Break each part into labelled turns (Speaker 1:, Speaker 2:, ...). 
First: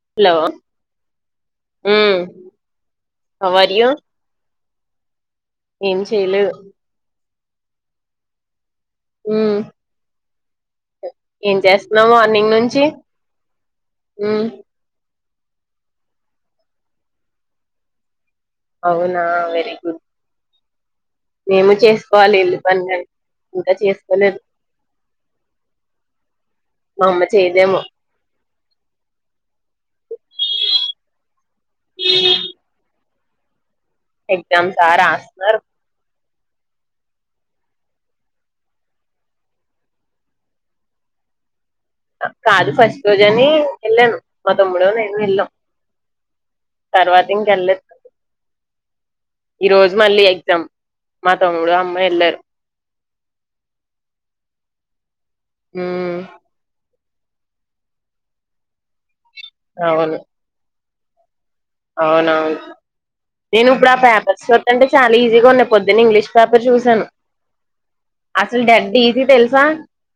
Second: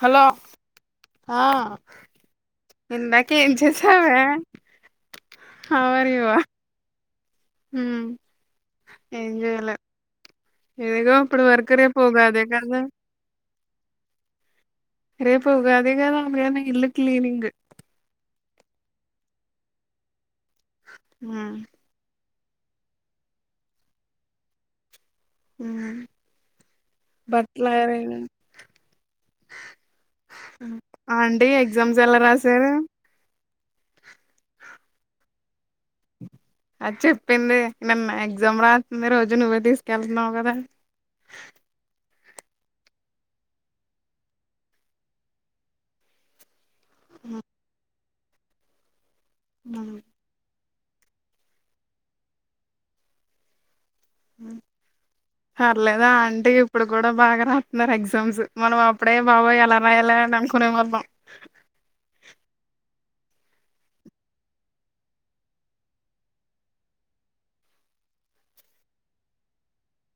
Speaker 1: hello ఆ
Speaker 2: మ్మ్ how are you
Speaker 1: ఇందాకంంచసవే
Speaker 2: ఏం చెయలే
Speaker 1: హ ఏం చేయాల ఎదిగో ఇప్పుడు
Speaker 2: ఏం
Speaker 1: వరకు రేపుగాదే కదా
Speaker 2: ఆ
Speaker 1: రరే పోగా అదే కాద అందుద ఇల్ కలీనింగ
Speaker 2: అవునా వెరీ గుడ్
Speaker 1: హ్మ్
Speaker 2: మేము చేసుకోవాలి వన్ అయ్ ఊకే చేసుకోలేరు
Speaker 1: ఊ
Speaker 2: అమ్మ చేయదేమో
Speaker 1: బర్ట్లార ఆ అండి ఎగ్జామ్స్ ఎలా రాశారు
Speaker 2: ఎగ్జామ్స్ ఆ రాసినారు
Speaker 1: అది చెప్పింది మేం మా ఎగ్జామ్ రాస్తుంది రోజు నువ్వే తీసుకెళ్తున్నావు కదా
Speaker 2: కాదు ఫస్ట్ రోజు అని వెళ్ళాను మా తమ్ముడ నేను వెళ్ళాం తర్వాత ఇంకెళ్ళేదు ఈ రోజు మళ్ళీ ఎగ్జామ్ మాతాముడు అమ్మ ఎలారు
Speaker 1: ఊ సర్లేదా
Speaker 2: మ్మ్
Speaker 1: ఆంటీ ఇప్పుడు కూడా బాగా రాతున్నారు ఎగ్జామ్స్ మనం అప్పుడు అయ బాబోయ్ ఎలా రాయలే
Speaker 2: అవును
Speaker 1: ఆని అనుకునే వాళ్ళం
Speaker 2: అవునవును నేను ఇప్పుడు ఆ పేపర్స్ చట్ట అంటే చాలా ఈజీగా ఉన్నాయి పొద్దున్న ఇంగ్లీష్ పేపర్ చూసాను అసలు డడ్ ఈజీ తెలుసా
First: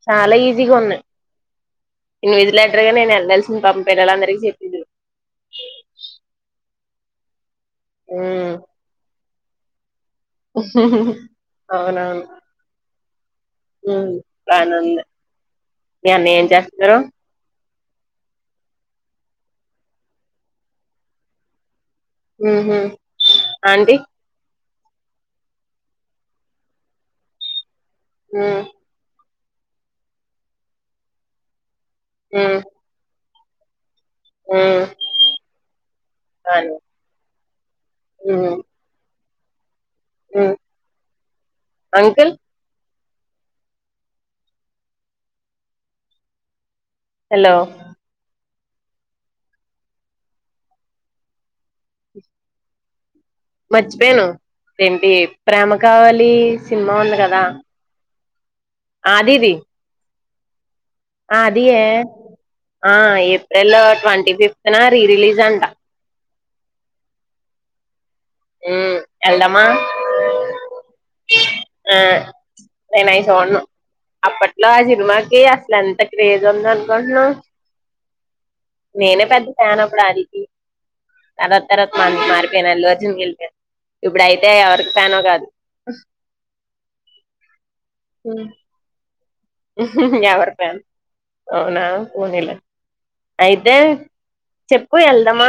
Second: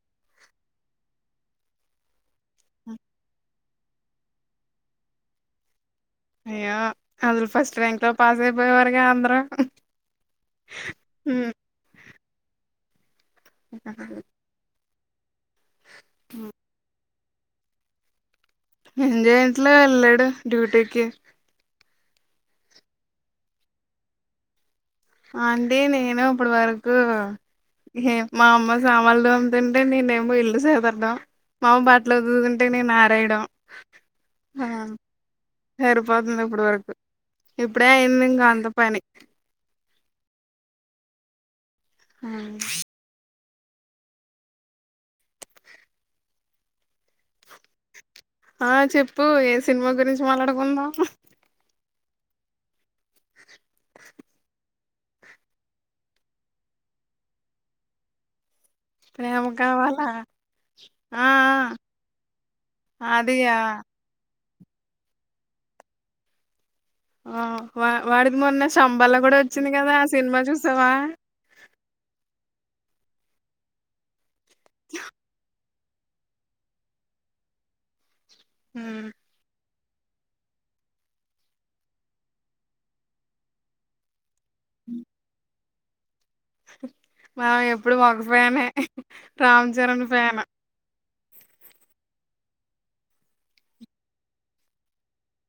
Speaker 2: చాలా ఈజీగా ఉన్నాయి ఇన్విలేటరుగా నేను వెళ్ళల్సింది పాపం పిల్లలందరిక చెప్పిదురు
Speaker 1: యా అందరు ఫస్ట్ ట్రెంక్ లో పాస్ అయిపోయేవారుగా అందరు
Speaker 2: ఊహుహ్మ్ అవునవును ఉమ్ బనే వుంది మీ అన్నయ్య ఏం చేస్తరు
Speaker 1: ఎంజాయట్ల ఎళ్ళాడు డ్యూటీకి
Speaker 2: ఊహ్మ్ ఆంటీ
Speaker 1: ఆంటీ నేను ఇపుడు వర్కు అహ్ మా
Speaker 2: ఉమ్
Speaker 1: అమ్మ సామాన్లు తో తుంటే నేనేమో ఇల్లు సదరడం మాఅమ్మ బటలుదుదుంటే నేను ఆరేయడం అ
Speaker 2: ఆ
Speaker 1: సరిపోతుంది ఇప్పుడు వరకు ఇప్పుడే అయింది ఇంకా అంత పని
Speaker 2: ఊ
Speaker 1: ఆవును
Speaker 2: హలో
Speaker 1: ఆ చెప్పు ఏ సినిమా గురించి మాట్లాడుకుందాం
Speaker 2: దేంటి ప్రేమకావలి సినిమా ఉంది కదా
Speaker 1: ప్రేమ కావాలా ఆ
Speaker 2: ఆది ఏ ఆ ఏప్రిల్ ట్వంటీ ఫైవ్ జనవరి రిలీజ్ అంట
Speaker 1: ఆ వా వాడిది మొన్న
Speaker 2: ఉమ్
Speaker 1: సంబల గూడా
Speaker 2: వెళ్దామా
Speaker 1: వచ్చింది గదా ఆ సినిమా చూసావా
Speaker 2: ఆ నేను ఐ సున్నా అప్పట్లో ఆ సినిమాకి ఎంత ఎంత క్రేజ్ ఉంది అనుకుంటున్నవ్ నేనే పెద్ద ఫ్యానప్పుడు అదికి తర్వాత తర్వాత మారిపోయిన అల్లుఅర్జున్ కి ఏలిపోయా ఇప్పు ఐ దే ఎవరికి ఫ్యాన్ గాదు [unintelligible]
Speaker 1: మనం ఎప్పుడు ఒక ఫ్యాన్ నే రామ్ చరణ్
Speaker 2: ఎవరి ఫ్యాను అవునా పోనీలే అయితే చెప్పు ఎళ్దమా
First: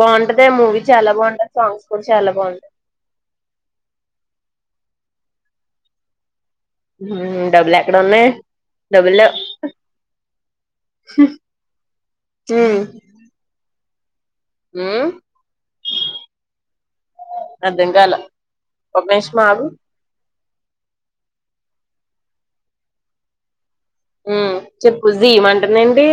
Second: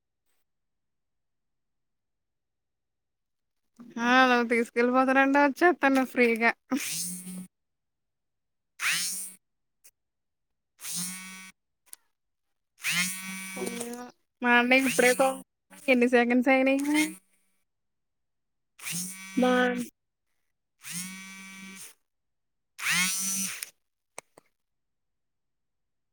Speaker 2: బాగుంటది ఆ మూవీ చాలా బాగుంటది సాంగ్స్ కూడా చాలా బాగుంటాయి
Speaker 1: ఆ వా తీసుకెళ్ళిపోతనంటే వచ్చే తను ఫ్రీగా
Speaker 2: ఉ డబ్బులు ఎక్కడ ఉన్నాయి డబ్బులు లేవు హు జైయ్
Speaker 1: మాన్న ఇప్పుడే ఎన్ని సెకండ్స్ అయినా
Speaker 2: అర్ధం కాల ఒక నిమిషం
Speaker 1: మా
Speaker 2: ఆగు ఉ చెప్పు జూయిఅనుటుంది ఏంటి